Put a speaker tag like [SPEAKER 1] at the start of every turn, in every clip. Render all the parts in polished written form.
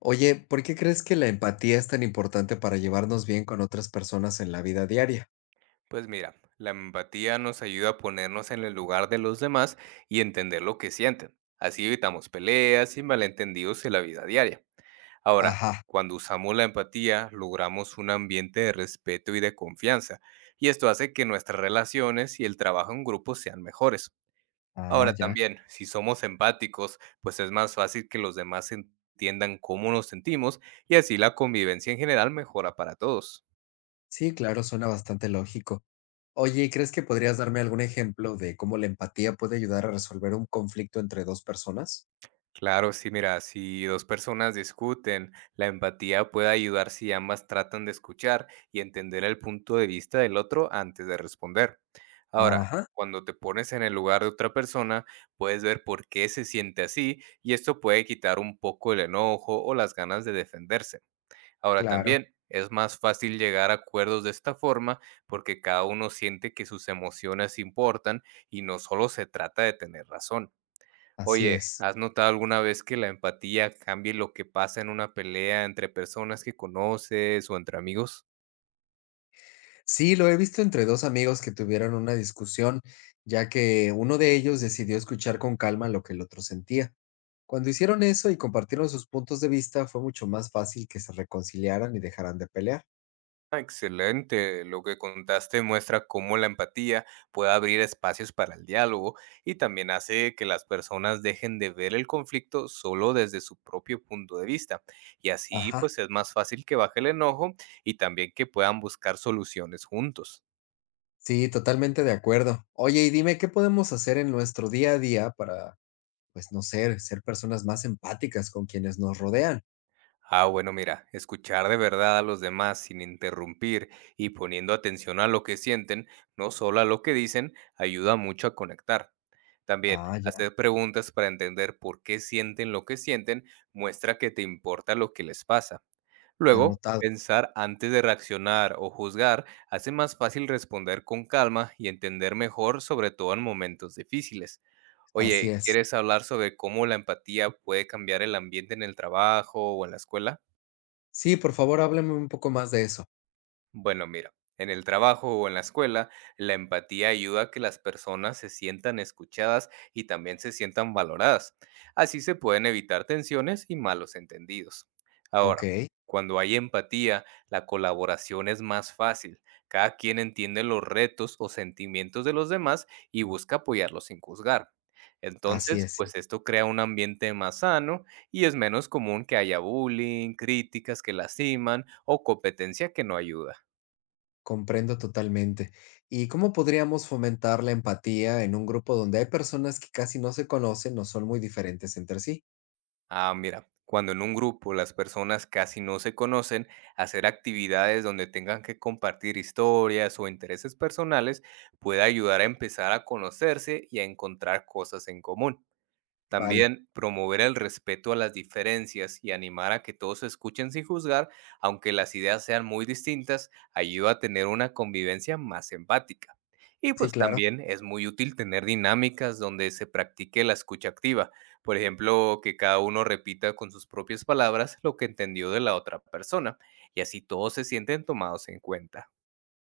[SPEAKER 1] Oye, ¿por qué crees que la empatía es tan importante para llevarnos bien con otras personas en la vida diaria?
[SPEAKER 2] Pues mira, la empatía nos ayuda a ponernos en el lugar de los demás y entender lo que sienten. Así evitamos peleas y malentendidos en la vida diaria. Ahora,
[SPEAKER 1] Ajá,
[SPEAKER 2] cuando usamos la empatía, logramos un ambiente de respeto y de confianza, y esto hace que nuestras relaciones y el trabajo en grupo sean mejores.
[SPEAKER 1] ah,
[SPEAKER 2] Ahora
[SPEAKER 1] ya.
[SPEAKER 2] también, si somos empáticos, pues es más fácil que los demás entiendan cómo nos sentimos y así la convivencia en general mejora para todos.
[SPEAKER 1] Sí, claro, suena bastante lógico. Oye, ¿y crees que podrías darme algún ejemplo de cómo la empatía puede ayudar a resolver un conflicto entre dos personas?
[SPEAKER 2] Claro, sí, mira, si dos personas discuten, la empatía puede ayudar si ambas tratan de escuchar y entender el punto de vista del otro antes de responder. Ahora,
[SPEAKER 1] Ajá,
[SPEAKER 2] cuando te pones en el lugar de otra persona, puedes ver por qué se siente así y esto puede quitar un poco el enojo o las ganas de defenderse. Ahora
[SPEAKER 1] claro,
[SPEAKER 2] también es más fácil llegar a acuerdos de esta forma porque cada uno siente que sus emociones importan y no solo se trata de tener razón.
[SPEAKER 1] así
[SPEAKER 2] Oye,
[SPEAKER 1] es.
[SPEAKER 2] ¿has notado alguna vez que la empatía cambie lo que pasa en una pelea entre personas que conoces o entre amigos?
[SPEAKER 1] Sí, lo he visto entre dos amigos que tuvieron una discusión, ya que uno de ellos decidió escuchar con calma lo que el otro sentía. Cuando hicieron eso y compartieron sus puntos de vista, fue mucho más fácil que se reconciliaran y dejaran de pelear.
[SPEAKER 2] Ah, excelente, lo que contaste muestra cómo la empatía puede abrir espacios para el diálogo y también hace que las personas dejen de ver el conflicto solo desde su propio punto de vista. Y así
[SPEAKER 1] Ajá,
[SPEAKER 2] pues es más fácil que baje el enojo y también que puedan buscar soluciones juntos.
[SPEAKER 1] sí, totalmente de acuerdo. Oye, y dime, ¿qué podemos hacer en nuestro día a día para, pues no sé, ser personas más empáticas con quienes nos rodean?
[SPEAKER 2] Ah, bueno, mira, escuchar de verdad a los demás sin interrumpir y poniendo atención a lo que sienten, no solo a lo que dicen, ayuda mucho a conectar. También
[SPEAKER 1] Ah, ya,
[SPEAKER 2] hacer preguntas para entender por qué sienten lo que sienten muestra que te importa lo que les pasa. Luego,
[SPEAKER 1] anotado.
[SPEAKER 2] pensar antes de reaccionar o juzgar hace más fácil responder con calma y entender mejor, sobre todo en momentos difíciles.
[SPEAKER 1] Así
[SPEAKER 2] Oye,
[SPEAKER 1] es.
[SPEAKER 2] ¿quieres hablar sobre cómo la empatía puede cambiar el ambiente en el trabajo o en la escuela?
[SPEAKER 1] Sí, por favor, háblame un poco más de eso.
[SPEAKER 2] Bueno, mira, en el trabajo o en la escuela, la empatía ayuda a que las personas se sientan escuchadas y también se sientan valoradas. Así se pueden evitar tensiones y malos entendidos. Ahora,
[SPEAKER 1] Ok,
[SPEAKER 2] cuando hay empatía, la colaboración es más fácil. Cada quien entiende los retos o sentimientos de los demás y busca apoyarlos sin juzgar.
[SPEAKER 1] así
[SPEAKER 2] Entonces,
[SPEAKER 1] es,
[SPEAKER 2] pues
[SPEAKER 1] sí.
[SPEAKER 2] esto crea un ambiente más sano y es menos común que haya bullying, críticas que lastiman o competencia que no ayuda.
[SPEAKER 1] Comprendo totalmente. ¿Y cómo podríamos fomentar la empatía en un grupo donde hay personas que casi no se conocen o son muy diferentes entre sí?
[SPEAKER 2] Ah, mira, cuando en un grupo las personas casi no se conocen, hacer actividades donde tengan que compartir historias o intereses personales puede ayudar a empezar a conocerse y a encontrar cosas en común.
[SPEAKER 1] Vale,
[SPEAKER 2] También promover el respeto a las diferencias y animar a que todos se escuchen sin juzgar, aunque las ideas sean muy distintas, ayuda a tener una convivencia más empática. Y
[SPEAKER 1] sí,
[SPEAKER 2] pues
[SPEAKER 1] claro.
[SPEAKER 2] también es muy útil tener dinámicas donde se practique la escucha activa, por ejemplo, que cada uno repita con sus propias palabras lo que entendió de la otra persona, y así todos se sienten tomados en cuenta.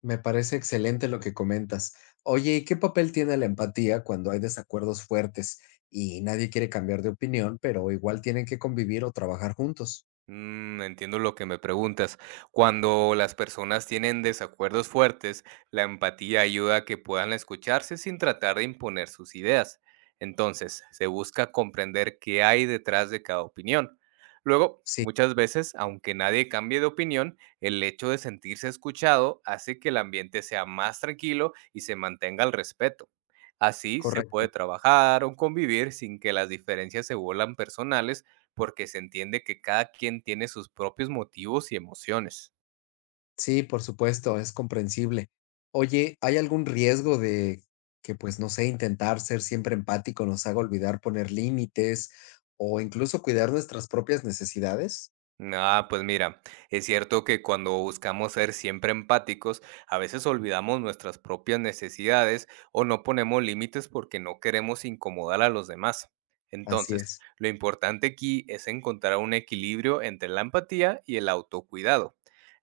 [SPEAKER 1] Me parece excelente lo que comentas. Oye, ¿y qué papel tiene la empatía cuando hay desacuerdos fuertes y nadie quiere cambiar de opinión, pero igual tienen que convivir o trabajar juntos?
[SPEAKER 2] Mm, entiendo lo que me preguntas. Cuando las personas tienen desacuerdos fuertes, la empatía ayuda a que puedan escucharse sin tratar de imponer sus ideas. Entonces, se busca comprender qué hay detrás de cada opinión. Luego,
[SPEAKER 1] Sí,
[SPEAKER 2] muchas veces, aunque nadie cambie de opinión, el hecho de sentirse escuchado hace que el ambiente sea más tranquilo y se mantenga el respeto. Así se puede
[SPEAKER 1] correcto.
[SPEAKER 2] trabajar o convivir sin que las diferencias se vuelvan personales porque se entiende que cada quien tiene sus propios motivos y emociones.
[SPEAKER 1] Sí, por supuesto, es comprensible. Oye, ¿hay algún riesgo de que, pues, no sé, intentar ser siempre empático nos haga olvidar poner límites o incluso cuidar nuestras propias necesidades?
[SPEAKER 2] Ah, pues mira, es cierto que cuando buscamos ser siempre empáticos, a veces olvidamos nuestras propias necesidades o no ponemos límites porque no queremos incomodar a los demás.
[SPEAKER 1] Así
[SPEAKER 2] Entonces,
[SPEAKER 1] es.
[SPEAKER 2] lo importante aquí es encontrar un equilibrio entre la empatía y el autocuidado.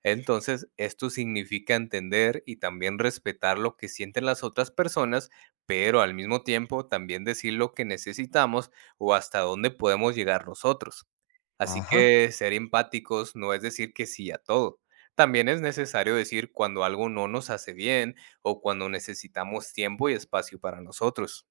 [SPEAKER 2] Entonces, esto significa entender y también respetar lo que sienten las otras personas, pero al mismo tiempo también decir lo que necesitamos o hasta dónde podemos llegar nosotros. Así
[SPEAKER 1] Ajá,
[SPEAKER 2] que ser empáticos no es decir que sí a todo. También es necesario decir cuando algo no nos hace bien o cuando necesitamos tiempo y espacio para nosotros.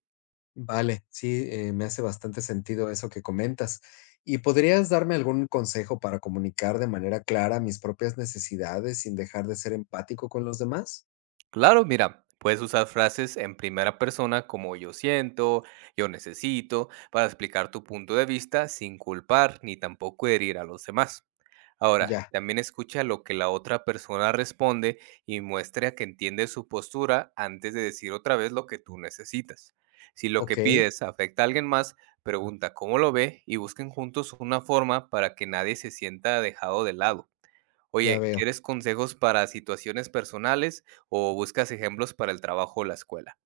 [SPEAKER 1] vale, sí, me hace bastante sentido eso que comentas. ¿Y podrías darme algún consejo para comunicar de manera clara mis propias necesidades sin dejar de ser empático con los demás?
[SPEAKER 2] Claro, mira, puedes usar frases en primera persona como yo siento, yo necesito, para explicar tu punto de vista sin culpar ni tampoco herir a los demás. Ahora,
[SPEAKER 1] Ya,
[SPEAKER 2] también escucha lo que la otra persona responde y muestra que entiende su postura antes de decir otra vez lo que tú necesitas. Si lo que
[SPEAKER 1] ok,
[SPEAKER 2] pides afecta a alguien más, pregunta cómo lo ve y busquen juntos una forma para que nadie se sienta dejado de lado.
[SPEAKER 1] ya
[SPEAKER 2] Oye,
[SPEAKER 1] veo.
[SPEAKER 2] ¿quieres consejos para situaciones personales o buscas ejemplos para el trabajo o la escuela?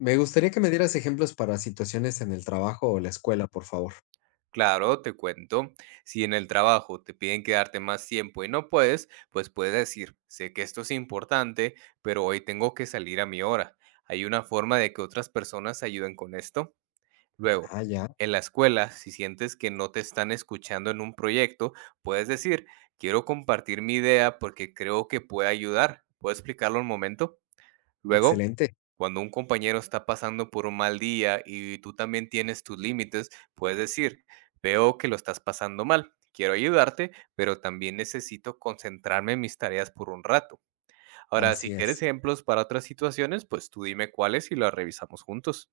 [SPEAKER 1] Me gustaría que me dieras ejemplos para situaciones en el trabajo o la escuela, por favor.
[SPEAKER 2] Claro, te cuento. Si en el trabajo te piden quedarte más tiempo y no puedes, pues puedes decir, sé que esto es importante, pero hoy tengo que salir a mi hora. ¿Hay una forma de que otras personas ayuden con esto? Luego,
[SPEAKER 1] Ah, ya,
[SPEAKER 2] en la escuela, si sientes que no te están escuchando en un proyecto, puedes decir, quiero compartir mi idea porque creo que puede ayudar. ¿Puedo explicarlo un momento? Luego,
[SPEAKER 1] excelente.
[SPEAKER 2] cuando un compañero está pasando por un mal día y tú también tienes tus límites, puedes decir, veo que lo estás pasando mal, quiero ayudarte, pero también necesito concentrarme en mis tareas por un rato. Ahora,
[SPEAKER 1] Así
[SPEAKER 2] si quieres
[SPEAKER 1] es.
[SPEAKER 2] ejemplos para otras situaciones, pues tú dime cuáles y las revisamos juntos.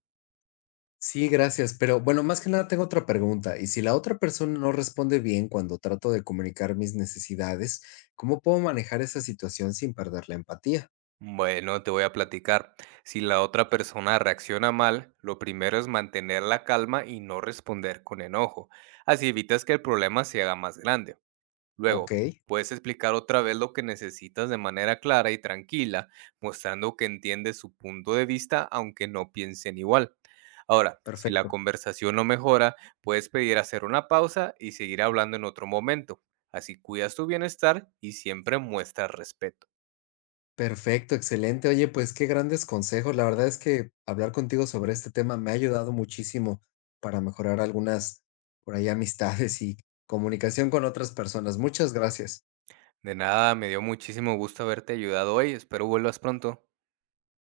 [SPEAKER 1] Sí, gracias. Pero bueno, más que nada tengo otra pregunta. Y si la otra persona no responde bien cuando trato de comunicar mis necesidades, ¿cómo puedo manejar esa situación sin perder la empatía?
[SPEAKER 2] Bueno, te voy a platicar. Si la otra persona reacciona mal, lo primero es mantener la calma y no responder con enojo. Así evitas que el problema se haga más grande. Luego,
[SPEAKER 1] Ok,
[SPEAKER 2] puedes explicar otra vez lo que necesitas de manera clara y tranquila, mostrando que entiendes su punto de vista aunque no piensen igual. Ahora, si la
[SPEAKER 1] perfecto.
[SPEAKER 2] conversación no mejora, puedes pedir hacer una pausa y seguir hablando en otro momento. Así cuidas tu bienestar y siempre muestras respeto.
[SPEAKER 1] Perfecto, excelente. Oye, pues qué grandes consejos. La verdad es que hablar contigo sobre este tema me ha ayudado muchísimo para mejorar algunas por ahí amistades y comunicación con otras personas. Muchas gracias.
[SPEAKER 2] De nada, me dio muchísimo gusto haberte ayudado hoy. Espero vuelvas pronto.